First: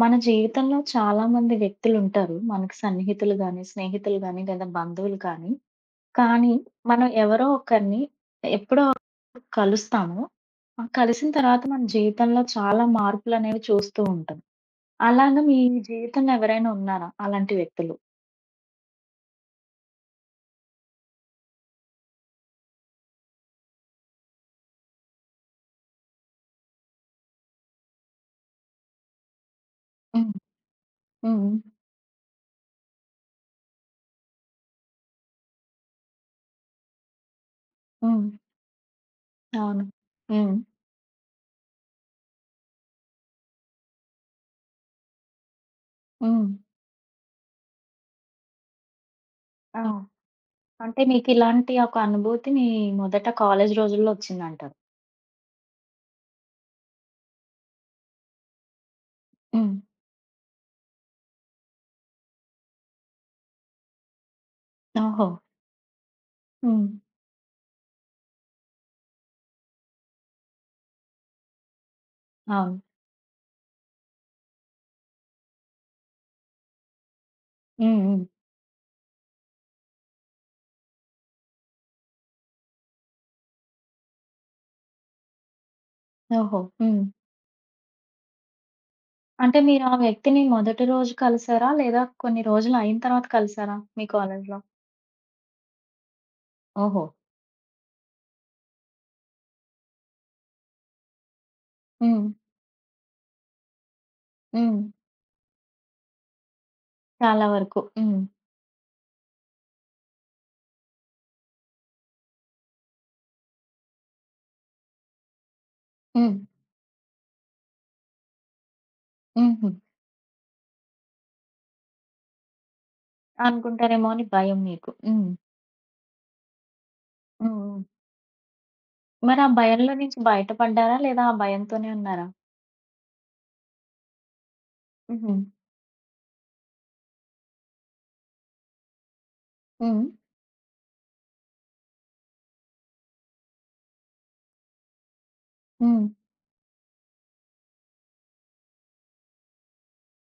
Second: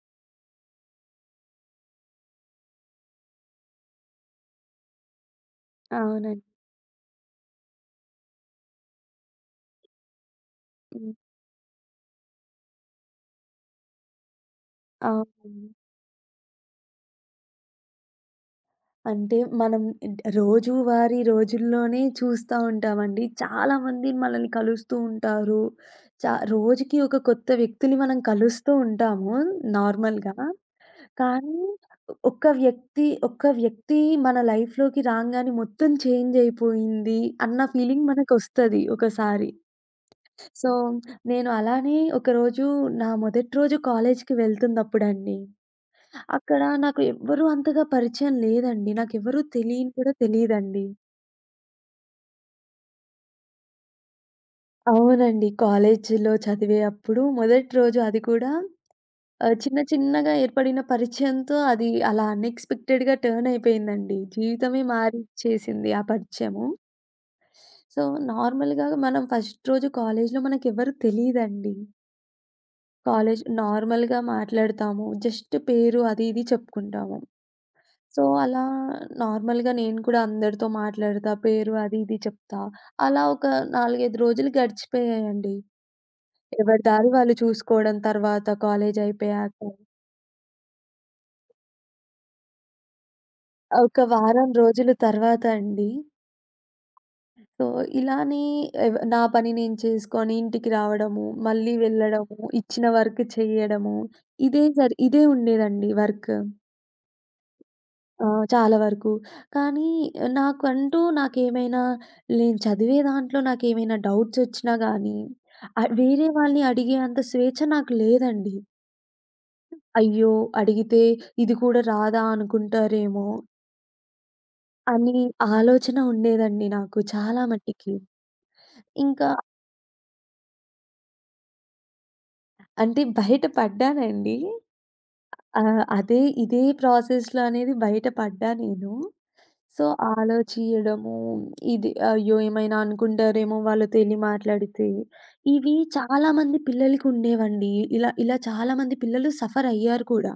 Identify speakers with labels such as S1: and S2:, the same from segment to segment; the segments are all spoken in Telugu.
S1: మన జీవితంలో చాలా మంది వ్యక్తులు ఉంటారు. మనకు సన్నిహితులు గాని, స్నేహితులు గాని, లేదా బంధువులు కానీ.
S2: అవునండి.
S1: కానీ మనం ఎవరో ఒకరిని ఎప్పుడో ఒకరోజు కలుస్తాము. ఆ
S2: హ్మ్.
S1: కలిసిన తర్వాత మన జీవితంలో చాలా మార్పులనేవి చూస్తూ ఉంటాం. అలాగా మీ
S2: అవునండి.
S1: జీవితంలో ఎవరైనా ఉన్నారా అలాంటి వ్యక్తులు?
S2: అంటే మనం రోజువారీ రోజుల్లోనే చూస్తా ఉంటామండి. చాలామంది మనల్ని కలుస్తూ ఉంటారు. చ రోజుకి ఒక కొత్త వ్యక్తిని మనం కలుస్తూ ఉంటాము
S1: హ్మ్.
S2: నార్మల్‌గా.
S1: హ్మ్.
S2: కానీ ఒక్క వ్యక్తి, ఒక్క వ్యక్తి మన లైఫ్‌లోకి రాంగానే మొత్తం చేంజ్ అయిపోయింది అన్న ఫీలింగ్
S1: హ్మ్.
S2: మనకొస్తది ఒకసారి.
S1: అవును. హ్మ్.
S2: సో, నేను అలానే ఒకరోజు నా మొదటి రోజు కాలేజ్‌కి వెళ్తున్నప్పుడండి,
S1: హ్మ్.
S2: అక్కడ నాకు ఎవ్వరు అంతగా పరిచయం లేదండి. నాకెవ్వరు
S1: ఆ!
S2: తెలియని కూడా తెలీదండి.
S1: అంటే మీకిలాంటి ఒక అనుభూతి మీ మొదట కాలేజీ రోజుల్లో వచ్చిందంటారు.
S2: అవునండి. కాలేజీలో చదివే అప్పుడు మొదటి రోజు అది కూడా
S1: హ్మ్.
S2: చిన్న చిన్నగా ఏర్పడిన పరిచయంతో అది అలా అన్‌ఎక్స్‌పెక్టెడ్‌గా టర్న్ అయిపోయిందండి. జీవితమే
S1: ఓహో!
S2: మారిచ్చేసింది ఆ పరిచయము.
S1: హ్మ్.
S2: సో, నార్మల్‌గా మనం ఫస్ట్ రోజు కాలేజీలో మనకెవ్వరు తెలీదండి.
S1: అవును.
S2: కాలేజ్ నార్మల్‌గా మాట్లాడతాము. జస్ట్ పేరు అది ఇది చెప్పుకుంటాము.
S1: హ్మ్. హ్మ్.
S2: సో, అలా నార్మల్‌గా నేను కూడా అందరితో మాట్లాడతా, పేరు అది ఇది చెప్తా. అలా ఒక 4, 5 రోజులు గడిచిపోయాయండి.
S1: ఓహో!
S2: ఎవరి
S1: హ్మ్.
S2: దారి వాళ్ళు చూసుకోవడం తర్వాత కాలేజ్ అయిపోయాక.
S1: అంటే మీరు ఆ వ్యక్తిని మొదటి రోజు కలిసారా? లేదా కొన్ని రోజులు అయిన తర్వాత కలిసారా
S2: ఒక
S1: మీ
S2: వారం
S1: కాలేజీలో?
S2: రోజుల తర్వాత అండి,
S1: ఓహో!
S2: సో, ఇలానే నా పని నేను చేసుకొని ఇంటికి రావడము, మళ్ళీ
S1: హ్మ్.
S2: వెళ్ళడము, ఇచ్చిన వర్క్ చేయడము,
S1: హ్మ్.
S2: ఇదే ఉండేదండి వర్క్.
S1: చాలా వరకు. హ్మ్.
S2: ఆ! చాలా వరకు. కానీ నాకంటూ నాకేమైనా నేను చదివే దాంట్లో నాకేమైనా డౌట్స్ వచ్చినా గానీ, వేరే
S1: హ్మ్.
S2: వాళ్ళని అడిగే అంత స్వేచ్ఛ నాకు లేదండి.
S1: హుహు.
S2: అయ్యో! అడిగితే ఇది కూడా రాదా అనుకుంటారేమో
S1: అనుకుంటారేమో అని భయం మీకు.
S2: అని
S1: హ్మ్.
S2: ఆలోచన ఉండేదండి నాకు చాలా
S1: హ్మ్. హ్మ్.
S2: మట్టికి. ఇంకా
S1: మరి ఆ భయంలో నుంచి బయటపడ్డారా? లేదా ఆ భయంతోనే ఉన్నారా?
S2: అంటే బయట పడ్డానండి.
S1: హుహు.
S2: ఆ! ఇదే ప్రాసెస్‌లో అనేది బయట పడ్డా నేను. సో,
S1: హ్మ్.
S2: ఆలోచియడము ఇది అయ్యో! ఏమైనా అనుకుంటారేమో వాళ్ళతో ఎళ్లి మాట్లాడితే. ఇవి
S1: హ్మ్.
S2: చాలామంది పిల్లలకుండేవండి. ఇలా ఇలా చాలామంది పిల్లలు సఫర్ అయ్యారు కూడా.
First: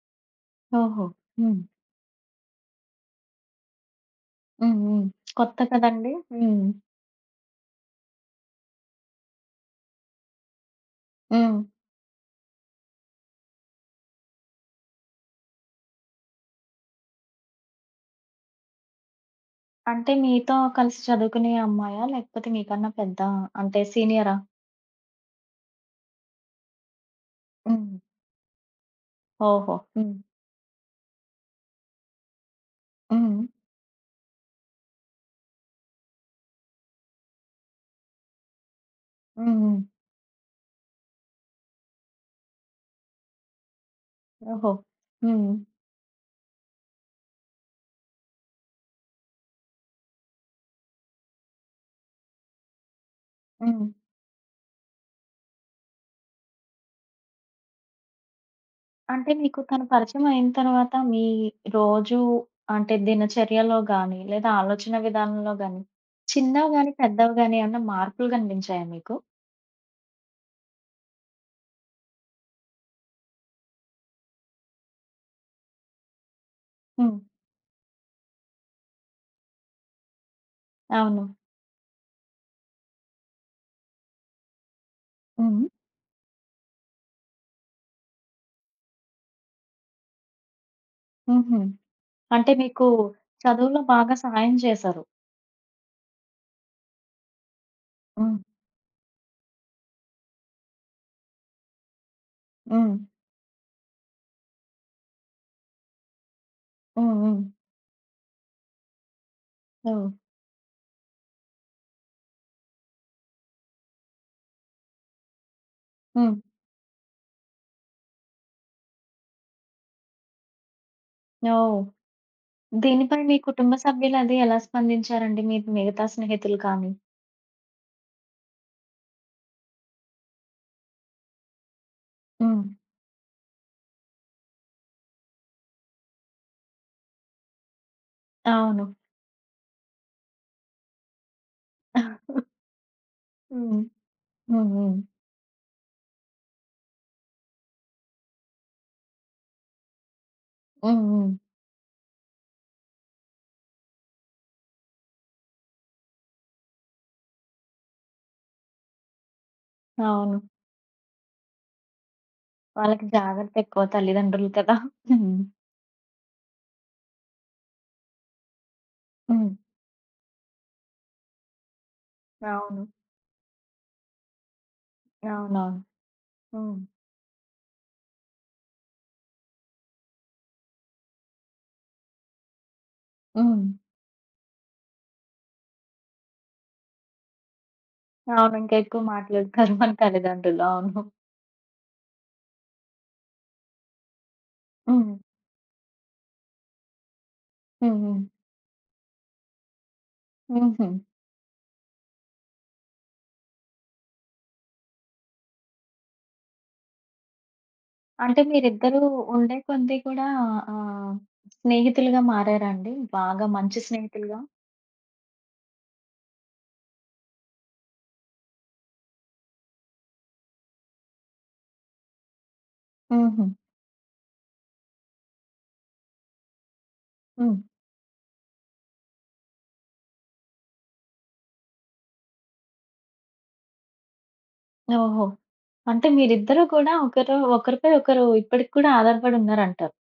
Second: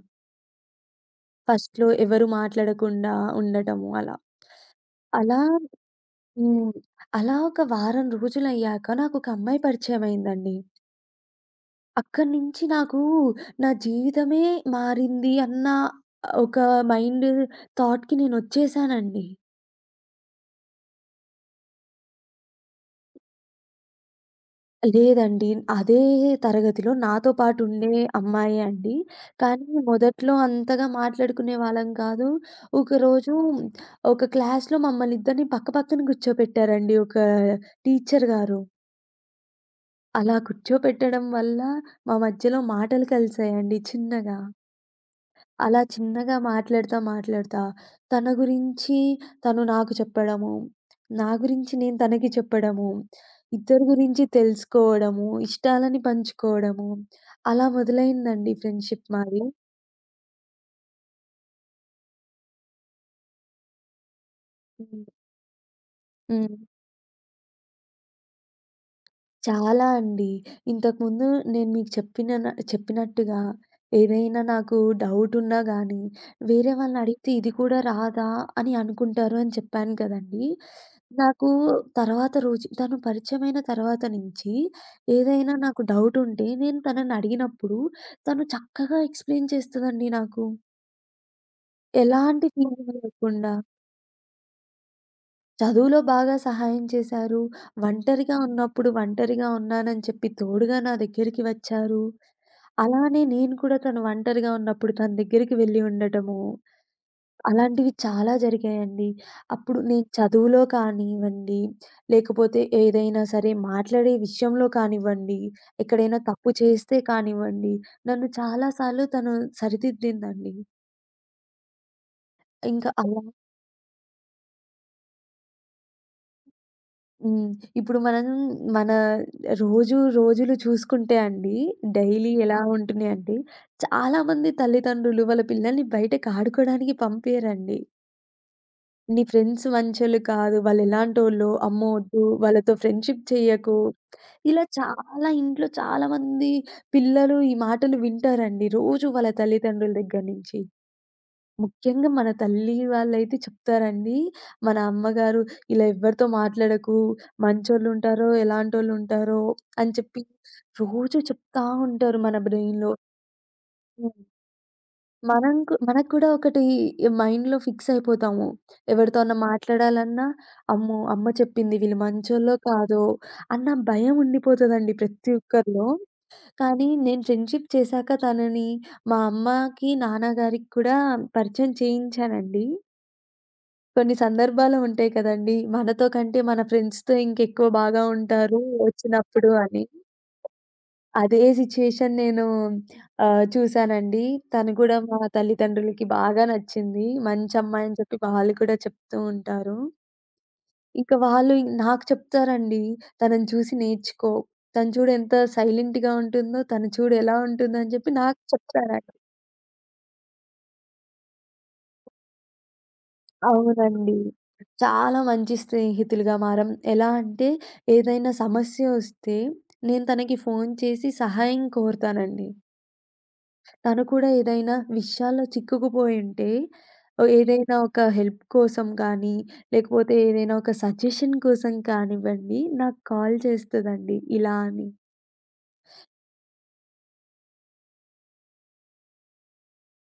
S1: ఓహో! హ్మ్.
S2: ఫస్ట్‌లో ఎవరు మాట్లాడకుండా ఉండటము అలా.
S1: హ్మ్. హ్మ్.
S2: అలా
S1: కొత్త కదండీ! హ్మ్.
S2: హ్మ్. అలా ఒక వారం రోజులయ్యాక నాకొక అమ్మాయి పరిచయమయిందండి.
S1: హ్మ్.
S2: అక్కడి నుంచి నాకు నా జీవితమే మారింది అన్న ఒక మైండ్ థాట్‌కి నేనొచ్చేసానండి.
S1: అంటే మీతో కలిసి చదువుకునే అమ్మాయా? లేకపోతే మీకన్నా పెద్ద అంటే సీనియరా?
S2: లేదండి. అదే తరగతిలో నాతో పాటు ఉండే
S1: హ్మ్.
S2: అమ్మాయే అండి. కానీ
S1: ఓహో! హ్మ్.
S2: మొదట్లో అంతగా మాట్లాడుకునే వాళ్ళం కాదు. ఒకరోజు
S1: హ్మ్.
S2: ఒక క్లాస్‌లో మమ్మల్ని ఇద్దరిని పక్క పక్కన కూర్చోపెట్టారండి ఒక టీచర్ గారు.
S1: హ్మ్. హ్మ్.
S2: అలా కూర్చోపెట్టడం వల్ల మా మధ్యలో మాటలు కలిసాయండి చిన్నగా.
S1: ఓహో! హ్మ్.
S2: అలా చిన్నగా మాట్లాడుతా, మాట్లాడుతా తన గురించి తను నాకు చెప్పడము, నా గురించి నేను తనకి చెప్పడము, ఇద్దరి
S1: హ్మ్.
S2: గురించి తెలుసుకోవడము, ఇష్టాలని పంచుకోవడము, అలా మొదలైందండి ఫ్రెండ్‌షిప్
S1: అంటే
S2: మాది.
S1: మీకు తను పరిచయం అయిన తర్వాత మీ రోజు అంటే దినచర్యలో గాని, లేదా ఆలోచన
S2: హ్మ్.
S1: విధానంలో గాని,
S2: హ్మ్.
S1: చిన్నవి గాని, పెద్దవి గాని ఏమన్నా మార్పులు కనిపించాయా మీకు?
S2: చాలా అండి. ఇంతకుముందు నేను మీకు చెప్పినట్టుగా, ఏదైనా నాకు డౌటున్నా గానీ, వేరే
S1: హ్మ్.
S2: వాళ్ళనడిగితే ఇది కూడా రాదా అని అనుకుంటారు అని చెప్పాను కదండీ!
S1: అవును.
S2: నాకు తర్వాత రోజు తను పరిచయమైన తర్వాత నుంచి ఏదైనా
S1: హ్మ్.
S2: నాకు డౌటుంటే నేను తననడిగినప్పుడు తను చక్కగా ఎక్స్‌ప్లెయిన్ చేస్తదండి నాకు.
S1: హుహు.
S2: ఎలాంటి
S1: అంటే మీకు
S2: ఫీలింగ్ లేకుండా.
S1: చదువులో బాగా సహాయం చేశారు.
S2: చదువులో బాగా సహాయం చేశారు. ఒంటరిగా
S1: హ్మ్.
S2: ఉన్నప్పుడు ఒంటరిగా ఉన్నానని చెప్పి తోడుగా నా దగ్గరికి వచ్చారు.
S1: హ్మ్.
S2: అలానే నేను కూడా తను ఒంటరిగా ఉన్నప్పుడు తన దగ్గరికి వెళ్లి ఉండటము,
S1: హ్మ్. హ్మ్.
S2: అలాంటివి చాలా జరిగాయండి. అప్పుడు నేను
S1: ఓహ్!
S2: చదువులో కానివ్వండి, లేకపోతే ఏదైనా సరే మాట్లాడే విషయంలో కానివ్వండి, ఎక్కడైనా
S1: హ్మ్.
S2: తప్పు చేస్తే కానివ్వండి, నన్ను చాలా సార్లు తను సరిదిద్దిందండి.
S1: ఓహ్!
S2: ఇంకా
S1: దీనిపై
S2: అలా
S1: మీ కుటుంబ సభ్యులది ఎలా స్పందించారండి? మీ మిగతా స్నేహితులు కానీ?
S2: హ్మ్. ఇప్పుడు మనం మన రోజు రోజులు చూసుకుంటే అండి, డైలీ ఎలా
S1: హ్మ్.
S2: ఉంటున్నాయంటే, చాలామంది తల్లిదండ్రులు వాళ్ళ పిల్లల్ని బయటకి ఆడుకోవడానికి పంపియరండి.
S1: అవును.
S2: నీ ఫ్రెండ్స్ మంచోళ్ళు కాదు. వాళ్ళెలాంటోళ్ళో, అమ్మో వద్దు, వాళ్ళతో ఫ్రెండ్‌షిప్ చెయ్యకు.
S1: హ్మ్.
S2: ఇలా
S1: హ్మ్. హ్మ్.
S2: చాలా ఇంట్లో చాలామంది పిల్లలు ఈ మాటలు వింటారండి. రోజు వాళ్ళ తల్లిదండ్రుల దగ్గర నుంచి.
S1: హ్మ్. హ్మ్.
S2: ముఖ్యంగా మన తల్లి వాళ్ళైతే చెప్తారండి. మన అమ్మగారు ఇలా ఎవ్వరితో మాట్లాడకు. మంచోళ్ళుంటారో, ఎలాంటోళ్ళుంటారో అని చెప్పి
S1: అవును.
S2: రోజు చెప్తా ఉంటారు మన బ్రెయిన్‌లో.
S1: వాళ్ళకి జాగ్రత్తెక్కువ తల్లిదండ్రులు కదా! హ్మ్.
S2: మనం కు మనకు కూడా ఒకటి మైండ్‌లో ఫిక్స్ అయిపోతాము. ఎవరితో అన్నా
S1: హ్మ్.
S2: మాట్లాడాలన్నా, అమ్మో! అమ్మ చెప్పింది వీళ్ళు మంచోళ్ళో
S1: అవును.
S2: కాదో అన్న భయం ఉండిపోతదండి ప్రతి
S1: అవునవును.
S2: ఒక్కరిలో.
S1: హ్మ్.
S2: కానీ నేను ఫ్రెండ్‌షిప్ చేశాక తనని మా అమ్మకి, నాన్నగారికి కూడా పరిచయం చేయించానండి.
S1: హ్మ్.
S2: కొన్ని సందర్భాలు ఉంటాయి కదండీ! మనతో కంటే మన ఫ్రెండ్స్‌తో ఇంకెక్కువ బాగా
S1: అవును.
S2: ఉంటారు
S1: ఇంకా ఎక్కువ
S2: వచ్చినప్పుడు
S1: మాట్లాడతారు
S2: అని.
S1: మన తల్లిదండ్రులు. అవును.
S2: అదే సిట్యుయేషన్ నేను చూసానండి. తను కూడా
S1: హ్మ్.
S2: మా తల్లిదండ్రులకి బాగా నచ్చింది. మంచి అమ్మాయి
S1: హ్మ్.
S2: అని చెప్పి
S1: హ్మ్.
S2: వాళ్ళు కూడా చెప్తూ ఉంటారు.
S1: హుహు.
S2: ఇంకా వాళ్ళు నాకు చెప్తారండి. "తనని చూసి నేర్చుకో. తను చూడు ఎంత సైలెంట్‌గా ఉంటుందో, తను చూడు ఎలా ఉంటుందో" అని చెప్పి నాకు
S1: అంటే మీరిద్దరూ
S2: చెప్తారండి.
S1: ఉండే కొద్దీ కూడా ఆహ్, స్నేహితులుగా మారారా అండి? బాగా మంచి
S2: అవునండి.
S1: స్నేహితులుగా?
S2: చాలా మంచి స్నేహితులుగా మారాం. ఎలా అంటే ఏదైనా సమస్య వస్తే నేను తనకి ఫోను చేసి సహాయం కోరుతానండి.
S1: హుహు.
S2: తను కూడా ఏదైనా విషయాల్లో చిక్కుకుపోయుంటే, ఓహ్!
S1: హ్మ్.
S2: ఏదైనా ఒక హెల్ప్ కోసం కానీ, లేకపోతే ఏదైనా ఒక సజెషన్ కోసం కానివ్వండి, నాకు కాల్ చేస్తదండి ఇలా అని.
S1: ఓహో! అంటే మీరిద్దరూ కూడా ఒకరు ఒకరిపై ఒకరు ఇప్పటికి కూడా ఆధారపడి ఉన్నారంటారు.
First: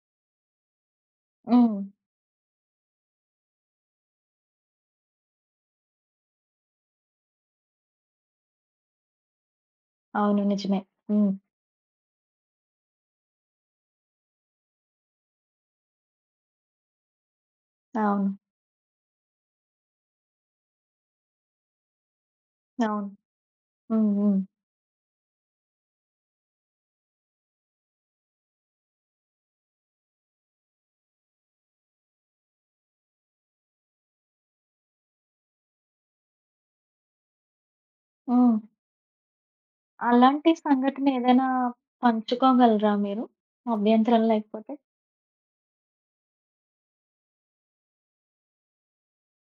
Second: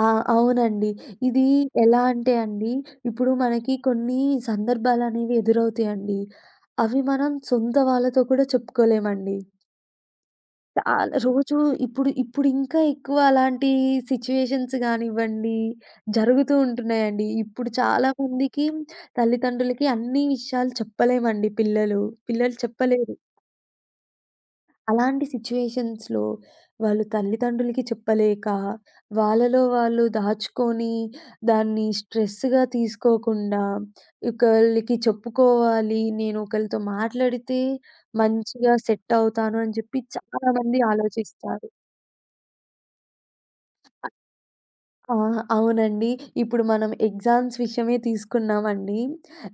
S2: ఆ! అవునండి. ఇది
S1: హ్మ్.
S2: ఎలా అంటే అండి, ఇప్పుడు మనకి కొన్ని సందర్భాలనేవి ఎదురవుతాయండి. అవి మనం సొంత వాళ్ళతో కూడా చెప్పుకోలేమండి.
S1: అవును. నిజమే.
S2: చాలా
S1: హ్మ్.
S2: రోజు ఇప్పుడు ఇప్పుడు ఇంకా ఎక్కువ అలాంటి సిట్యుయేషన్స్ గానివ్వండి, జరుగుతూ ఉంటున్నాయండి. ఇప్పుడు చాలా
S1: అవును.
S2: మందికి తల్లిదండ్రులకి అన్ని విషయాలు చెప్పలేమండి పిల్లలు. పిల్లలు
S1: అవును.
S2: చెప్పలేరు.
S1: హ్మ్. హ్మ్.
S2: అలాంటి సిట్యుయేషన్స్‌లో వాళ్ళు తల్లిదండ్రులకి చెప్పలేక, వాళ్ళలో వాళ్ళు దాచుకొని, దాన్ని స్ట్రెస్‌గా తీసుకోకుండా, ఒకళ్ళకి చెప్పుకోవాలి, నేను ఒకళ్ళతో మాట్లాడితే
S1: హ్మ్.
S2: మంచిగా సెట్ అవుతాను అని చెప్పి చాలా
S1: అలాంటి
S2: మంది
S1: సంఘటన ఏదైనా
S2: ఆలోచిస్తారు.
S1: పంచుకోగలరా మీరు? అభ్యంతరం లేకపోతే?
S2: ఆ! అవునండి. ఇప్పుడు మనం ఎగ్జామ్స్ విషయమే తీసుకున్నామండి.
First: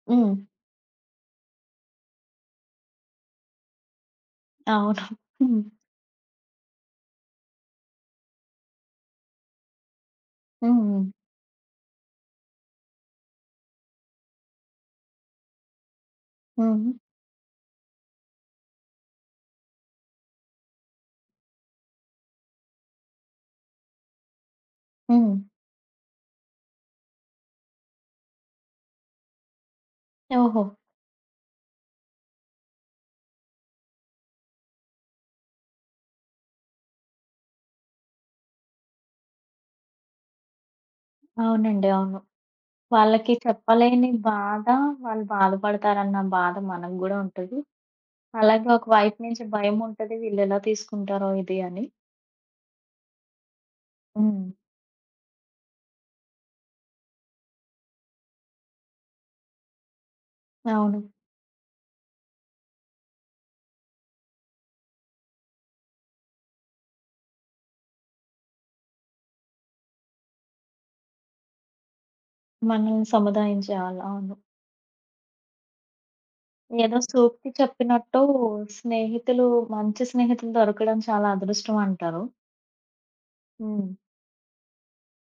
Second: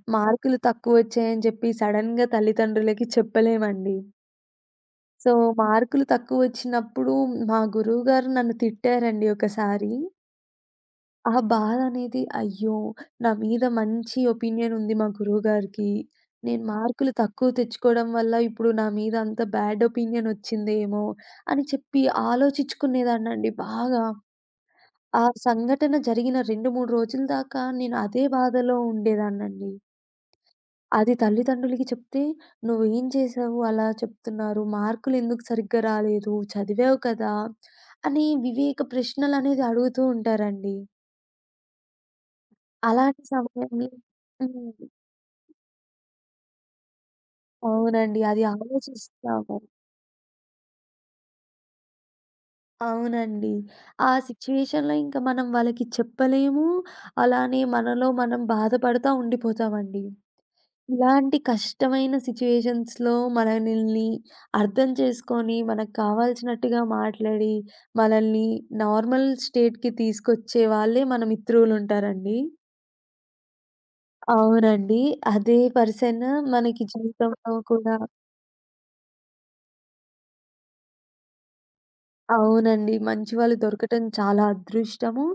S1: హ్మ్.
S2: మార్కులు తక్కువొచ్చాయని చెప్పి సడెన్‌గా తల్లిదండ్రులకి చెప్పలేమండి.
S1: అవును.
S2: సో,
S1: హ్మ్.
S2: మార్కులు తక్కువొచ్చినప్పుడు మా గురువుగారు నన్ను తిట్టారండి ఒకసారి.
S1: హ్మ్. హ్మ్.
S2: ఆ బాధనేది అయ్యో! నా మీద మంచి ఒపీనియన్ ఉంది మా గురువుగారికి. నేను
S1: హ్మ్.
S2: మార్కులు తక్కువ తెచ్చుకోవడం వల్ల ఇప్పుడు నా మీద అంత బ్యాడ్ ఒపీనియన్ వచ్చిందేమో అని చెప్పి ఆలోచించుకునేదాన్నండి బాగా. ఆ
S1: హ్మ్.
S2: సంఘటన జరిగిన 2, 3 రోజుల దాకా నేను అదే బాధలో ఉండేదాన్నండి.
S1: ఓహో!
S2: అది తల్లిదండ్రులకి చెప్తే, "నువ్వేం చేశావు అలా చెప్తున్నారు? మార్కులెందుకు సరిగ్గా రాలేదు? చదివావు కదా!" అని వివేక ప్రశ్నలనేది అడుగుతూ ఉంటారండి.
S1: అవునండి. అవును.
S2: అలాంటి
S1: వాళ్ళకి
S2: సమయంలో
S1: చెప్పలేని బాధ
S2: హ్మ్.
S1: వాళ్ళు బాధపడతారన్న బాధ మనకు గూడా ఉంటది.
S2: అవునండి. అది
S1: అలాగే ఒక వైపు నుంచి
S2: ఆలోచిస్తాము.
S1: భయముంటది. వీళ్ళెలా తీసుకుంటారో ఇది అని.
S2: అవునండి. ఆ
S1: హ్మ్.
S2: సిచ్యుయేషన్‌లో ఇంక మనం వాళ్ళకి చెప్పలేము. అలానే మనలో మనం బాధపడతా ఉండిపోతామండి.
S1: అవును.
S2: ఇలాంటి కష్టమైన సిట్యుయేషన్స్‌లో మనల్ని అర్థం చేసుకొని, మనకు కావాల్సినట్టుగా మాట్లాడి, మనల్ని నార్మల్ స్టేట్‌కి తీసుకొచ్చే వాళ్ళే మన మిత్రులుంటారండి.
S1: మనల్ని సముదాయించే వాళ్ళు. అవును.
S2: అవునండి. అదే పర్సన్ మనకి
S1: ఏదో సూక్తి
S2: జీవితంలో కూడా
S1: చెప్పినట్టు స్నేహితులు మంచి స్నేహితులు దొరకడం చాలా అదృష్టం అంటారు.
S2: అవునండి. మంచి వాళ్ళు
S1: హ్మ్.
S2: దొరకటం చాలా అదృష్టము.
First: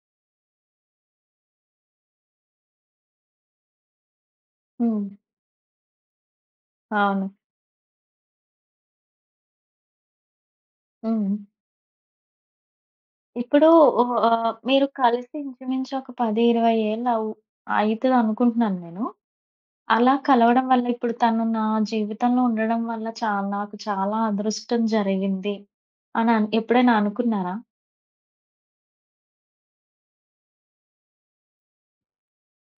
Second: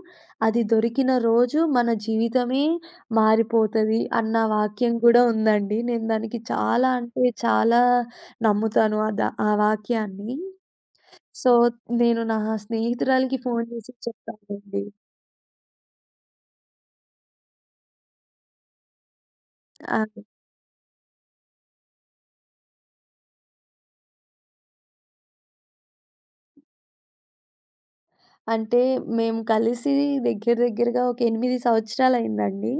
S2: అది దొరికిన రోజు మన జీవితమే మారిపోతది అన్న వాక్యం
S1: హ్మ్.
S2: కూడా ఉందండి. నేను దానికి చాలా అంటే
S1: అవును.
S2: చాలా నమ్ముతాను. ఆ వాక్యాన్ని.
S1: హ్మ్.
S2: సో, నేను నా స్నేహితురాలికి ఫోను
S1: ఇప్పుడు
S2: చేసి
S1: ఓ
S2: చెప్పానండి.
S1: మీరు కలిసి ఇంచుమించు ఒక 10, 20 ఏళ్ళు అయితదనుకుంటున్నాను నేను.
S2: ఆ!
S1: అలా కలవడం వల్ల ఇప్పుడు తను నా జీవితంలో ఉండడం వల్ల చాలా నాకు చాలా అదృష్టం జరిగింది అని ఎప్పుడైనా అనుకున్నారా?
S2: అంటే మేము కలిసి దగ్గర దగ్గరగా ఒక 8 సంవత్సరాలయిందండి.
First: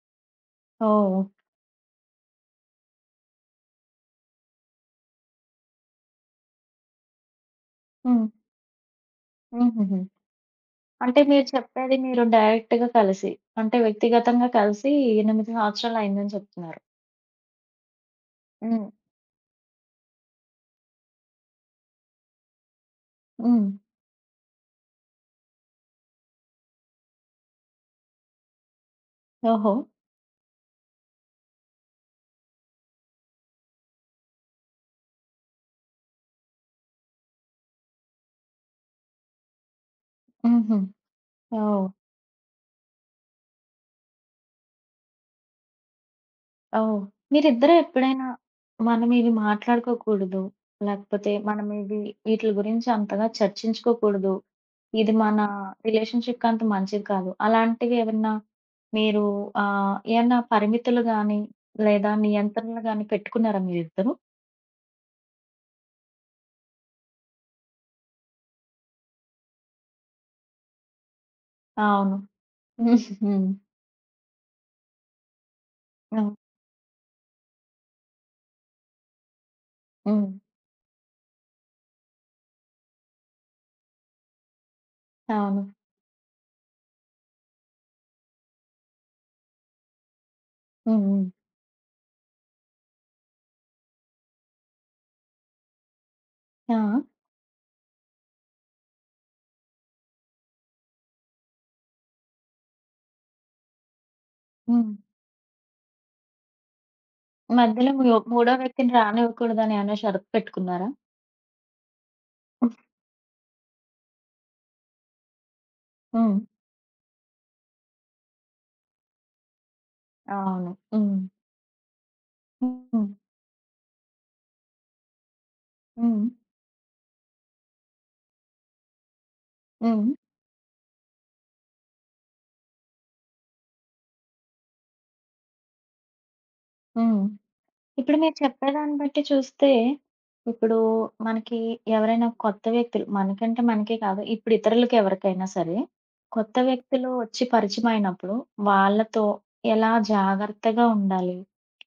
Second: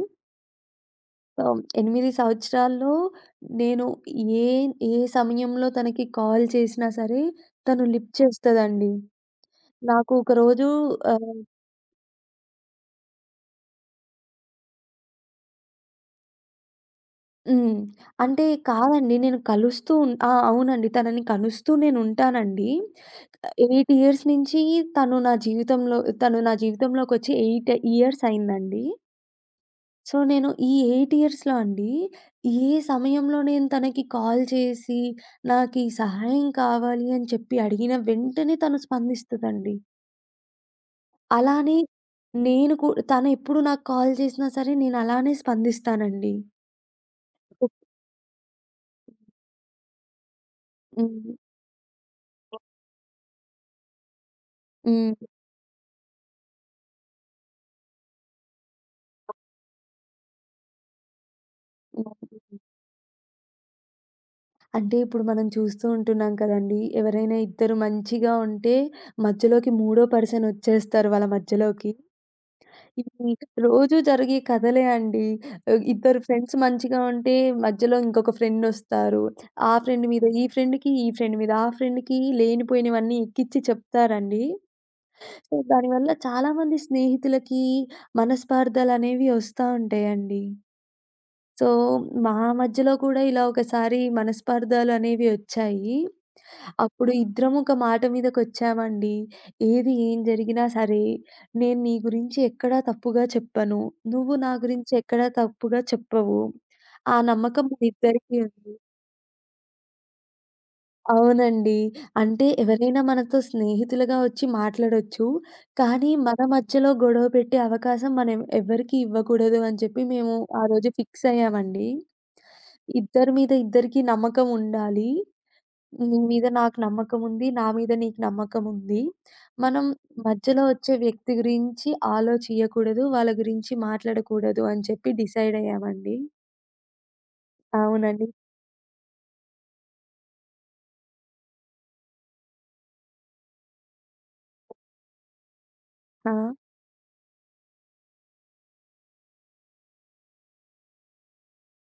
S1: ఓహ్!
S2: సో, 8 సంవత్సరాల్లో నేను ఏ ఏ సమయంలో తనకి కాల్ చేసినా సరే, తను లిఫ్ట్
S1: హ్మ్.
S2: చేస్తదండి.
S1: హుహుహు.
S2: నాకు ఒకరోజు
S1: అంటే
S2: ఆహ్
S1: మీరు చెప్పేది మీరు డైరెక్ట్‌గా కలిసి, అంటే వ్యక్తిగతంగా కలిసి 8 సంవత్సరాలయిందని చెప్తున్నారు.
S2: హ్మ్. అంటే
S1: హ్మ్.
S2: కాదండి. నేను కలుస్తూ ఉన్ ఆ! అవునండి. తనని కలుస్తూ నేనుంటానండి.
S1: హ్మ్.
S2: 8 ఇయర్స్ నుంచి తను నా జీవితంలో తను నా జీవితంలోకొచ్చి 8 ఇయర్స్ అయిందండి.
S1: ఓహో!
S2: సో, నేను ఈ 8 ఇయర్స్‌లో అండి, ఏ సమయంలో నేను తనకి కాల్ చేసి, నాకీ సహాయం కావాలి అని చెప్పి అడిగిన వెంటనే తను స్పందిస్తదండి.
S1: హుహు.
S2: అలానే
S1: ఓహ్!
S2: నేను కూ తనెప్పుడు నాకు కాల్ చేసినా సరే నేనలానే స్పందిస్తానండి.
S1: ఓహ్! మీరిద్దరూ ఎప్పుడైనా మనం ఇవి మాట్లాడుకోకూడదు, లేకపోతే
S2: హ్మ్.
S1: మనం ఇవి వీటిల గురించి అంతగా చర్చించుకోకూడదు. ఇది
S2: హ్మ్.
S1: మన రిలేషన్‌షిప్‌కి అంత మంచిది కాదు. అలాంటివి ఏమన్నా మీరు ఏమన్నా పరిమితులు గాని,
S2: హ్మ్.
S1: లేదా నియంత్రణలు గాని పెట్టుకున్నారా మీరిద్దరూ?
S2: అంటే ఇప్పుడు మనం చూస్తూ ఉంటున్నాం కదండీ! ఎవరైనా ఇద్దరు మంచిగా ఉంటే మధ్యలోకి మూడో పర్సన్ వచ్చేస్తారు వాళ్ళ మధ్యలోకి.
S1: అవును.
S2: ఇవి
S1: హ్మ్.
S2: రోజు జరిగే కథలే అండి. ఇద్దరు
S1: హ్మ్.
S2: ఫ్రెండ్స్ మంచిగా ఉంటే మధ్యలో ఇంకొక ఫ్రెండ్ వస్తారు. ఆ ఫ్రెండ్ మీద
S1: హ్మ్.
S2: ఈ ఫ్రెండ్‌కి, ఈ ఫ్రెండ్ మీద ఆ ఫ్రెండ్‌కి లేనిపోయినవన్నీ ఎక్కిచ్చి చెప్తారండి. సో,
S1: అవును.
S2: దానివల్ల చాలామంది స్నేహితులకి మనస్పార్థాలనేవి వస్తా ఉంటాయండి.
S1: హ్మ్. హ్మ్.
S2: సో, మా మధ్యలో కూడా ఇలా ఒకసారి మనస్పార్థాలనేవి వచ్చాయి.
S1: ఆ!
S2: అప్పుడు ఇద్దరం ఒక మాట మీదకొచ్చామండి. ఏది ఏం జరిగినా సరే, నేను నీ గురించి ఎక్కడా తప్పుగా చెప్పను. నువ్వు నా
S1: హ్మ్.
S2: గురించి ఎక్కడా తప్పుగా చెప్పవు. ఆ నమ్మకం
S1: మధ్యలో మూయో
S2: మనిద్దరికీ
S1: మూడో
S2: ఉంది.
S1: వ్యక్తిని రానివ్వకూడదని ఏమైనా షరతు పెట్టుకున్నారా?
S2: అవునండి. అంటే ఎవరైనా మనతో స్నేహితులుగా వచ్చి మాట్లాడొచ్చు. కానీ
S1: హ్మ్.
S2: మన మధ్యలో గొడవ పెట్టే అవకాశం మనం ఎవ్వరికీ ఇవ్వకూడదు అని చెప్పి మేము ఆ
S1: అవును.
S2: రోజు
S1: హ్మ్.
S2: ఫిక్స్ అయ్యామండి.
S1: హ్మ్. హ్మ్.
S2: ఇద్దరి మీద ఇద్దరికీ నమ్మకం ఉండాలి. నీ
S1: హ్మ్.
S2: మీద నాకు నమ్మకముంది. నా మీద నీకు నమ్మకముంది. మనం
S1: హ్మ్.
S2: మధ్యలో వచ్చే వ్యక్తి గురించి ఆలోచియకూడదు. వాళ్ళ గురించి మాట్లాడకూడదు అని చెప్పి డిసైడ్ అయ్యామండి.
S1: హ్మ్. ఇప్పుడు
S2: అవునండి.
S1: మీరు చెప్పేదాన్ని బట్టి చూస్తే, ఇప్పుడు మనకి ఎవరైనా కొత్త వ్యక్తులు మనకంటే మనకే కాదు, ఇప్పుడు ఇతరులకి ఎవరికైనా సరే,
S2: ఆ!
S1: కొత్త వ్యక్తులు వచ్చి పరిచయమైనప్పుడు వాళ్ళతో ఎలా జాగ్రత్తగా ఉండాలి?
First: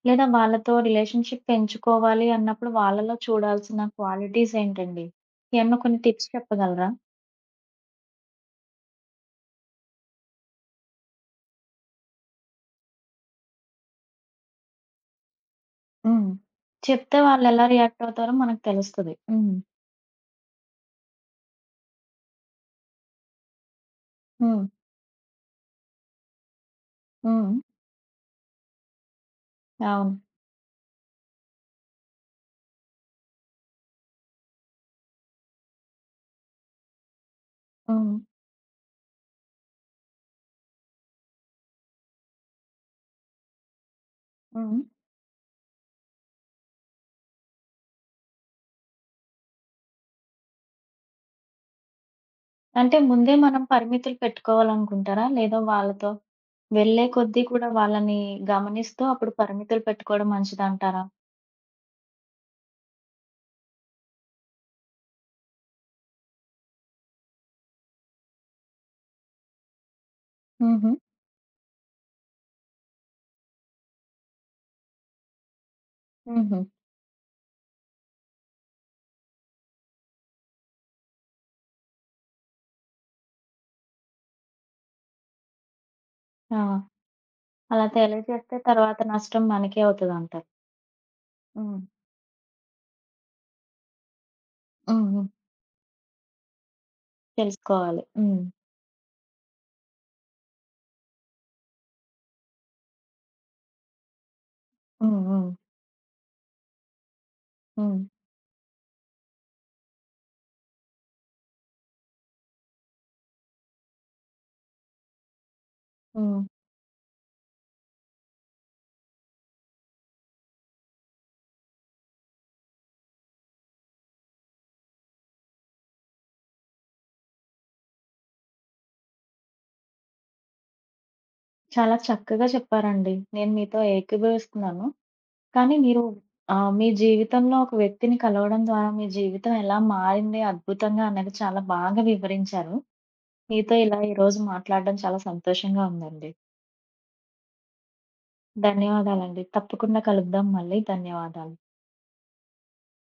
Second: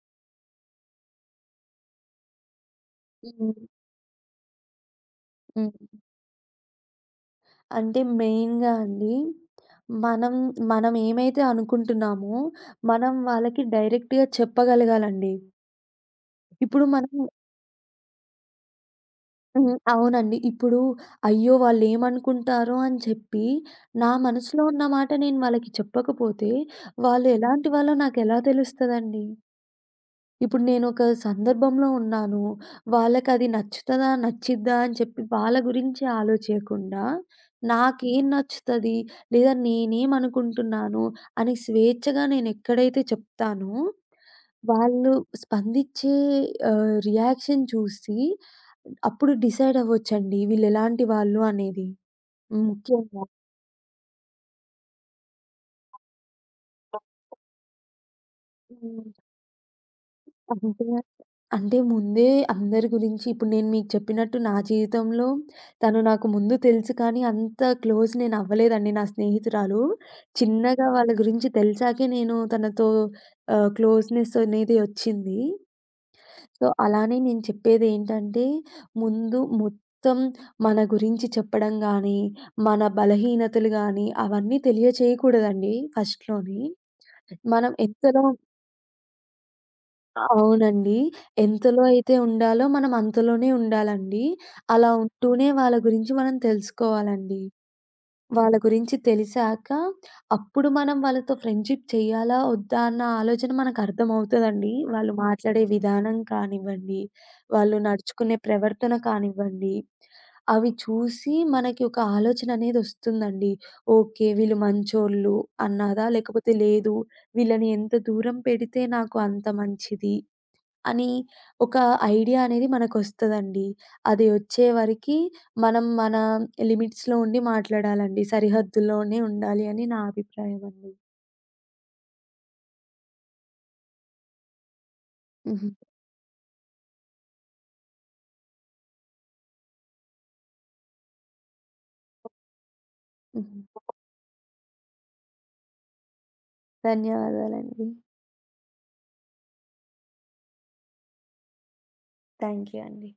S1: లేదా వాళ్ళతో రిలేషన్‌షిప్ పెంచుకోవాలి అన్నప్పుడు వాళ్ళలో
S2: హ్మ్.
S1: చూడాల్సిన క్వాలిటీస్ ఏంటండి?
S2: హ్మ్.
S1: ఏమన్నా కొన్ని టిప్స్ చెప్పగలరా?
S2: అంటే మెయిన్‌గా అండి, మనం మనం ఏమైతే అనుకుంటున్నామో, మనం వాళ్ళకి డైరెక్ట్‌గా చెప్పగలగాలండి.
S1: హ్మ్.
S2: ఇప్పుడు
S1: చెప్తే
S2: మనం
S1: వాళ్ళెలా రియాక్ట్ అవుతారో మనకు తెలుస్తది. హ్మ్.
S2: హ్మ్. అవునండి. ఇప్పుడు అయ్యో! వాళ్ళేమనుకుంటారో అని చెప్పి, నా మనసులో
S1: హ్మ్.
S2: ఉన్న మాట నేను వాళ్ళకి చెప్పకపోతే, వాళ్ళు
S1: హ్మ్.
S2: ఎలాంటి వాళ్ళో నాకెలా తెలుస్తదండి?
S1: అవును.
S2: ఇప్పుడు నేనొక సందర్భంలో ఉన్నాను. వాళ్ళకది నచ్చుతదా? నచ్చిద్దా? అని చెప్పి వాళ్ళ గురించి ఆలోచియకుండా,
S1: హ్మ్.
S2: నాకేం నచ్చుతది? లేదా నేనేమనుకుంటున్నాను? అని స్వేచ్ఛగా నేనెక్కడైతే చెప్తానో,
S1: హ్మ్.
S2: వాళ్ళు స్పందించే రియాక్షన్ చూసి అప్పుడు డిసైడ్ అవ్వొచ్చండి. వీళ్ళెలాంటి వాళ్ళు అనేది.
S1: అంటే
S2: ముఖ్యంగా.
S1: ముందే మనం పరిమితులు పెట్టుకోవాలనుకుంటారా? లేదా వాళ్ళతో వెళ్ళే కొద్దీ కూడా వాళ్ళని గమనిస్తూ
S2: హ్మ్.
S1: అప్పుడు పరిమితులు పెట్టుకోవడం
S2: అంటే
S1: మంచిదంటారా?
S2: అంటే ముందే అందరి గురించి ఇప్పుడు నేను మీకు చెప్పినట్టు నా జీవితంలో తను నాకు ముందు తెలుసు కానీ అంత క్లోజ్ నేను అవ్వలేదండి నా స్నేహితురాలు. చిన్నగా
S1: హుహు.
S2: వాళ్ళ గురించి తెలిసాకే నేను తనతో క్లోజ్‌నెస్ అనేది వచ్చింది.
S1: హుహు.
S2: సో, అలానే నేను చెప్పేదేంటంటే ముందు మొత్తం మన గురించి చెప్పడం గానీ, మన బలహీనతలు గానీ అవన్నీ తెలియచేయకూడదండి
S1: ఆ!
S2: ఫస్ట్‌లోని. మనం
S1: అలా
S2: ఎంతలో
S1: తెలియజేస్తే తర్వాత నష్టం మనకే అవుతదంటారు.
S2: అవునండి.
S1: హ్మ్.
S2: ఎంతలో అయితే ఉండాలో మనం అంతలోనే ఉండాలండి. అలా
S1: హ్మ్. హ్మ్.
S2: ఉంటూనే వాళ్ళ గురించి మనం తెలుసుకోవాలండి.
S1: తెలుసుకోవాలి. హ్మ్.
S2: వాళ్ళ గురించి తెలిసాక అప్పుడు మనం వాళ్ళతో ఫ్రెండ్‌షిప్ చేయాలా? వద్దా? అన్న ఆలోచన మనకర్థమవుతదండి. వాళ్ళు
S1: హ్మ్. హ్మ్.
S2: మాట్లాడే విధానం కానివ్వండి, వాళ్ళు
S1: హ్మ్.
S2: నడుచుకునే ప్రవర్తన కానివ్వండి, అవి చూసి మనకి ఒక ఆలోచన అనేదొస్తుందండి. ఓకే. వీళ్ళు మంచోళ్ళు అన్నదా?
S1: హ్మ్.
S2: లేకపోతే లేదు వీళ్ళని ఎంత దూరం పెడితే నాకు అంత మంచిది. అని ఒక ఐడియా అనేది మనకొస్తదండి. అది ఒచ్చే వరకి మనం మన లిమిట్స్‌లో ఉండి మాట్లాడాలండి. సరిహద్దుల్లోనే ఉండాలి అని నా అభిప్రాయం అండి.
S1: చాలా చక్కగా చెప్పారండి. నేను మీతో ఏకీభవిస్తున్నాను.
S2: హుహు.
S1: కానీ మీరు మీ జీవితంలో ఒక వ్యక్తిని కలవడం ద్వారా మీ జీవితం ఎలా మారింది అద్భుతంగా అన్నది చాలా బాగా వివరించారు.
S2: హ్మ్.
S1: మీతో ఇలా ఈరోజు మాట్లాడడం చాలా సంతోషంగా ఉందండి.
S2: ధన్యవాదాలండి.
S1: ధన్యవాదాలండి. తప్పకుండా కలుద్దాం మళ్ళీ. ధన్యవాదాలు.
S2: థ్యాంక్ యూ అండి.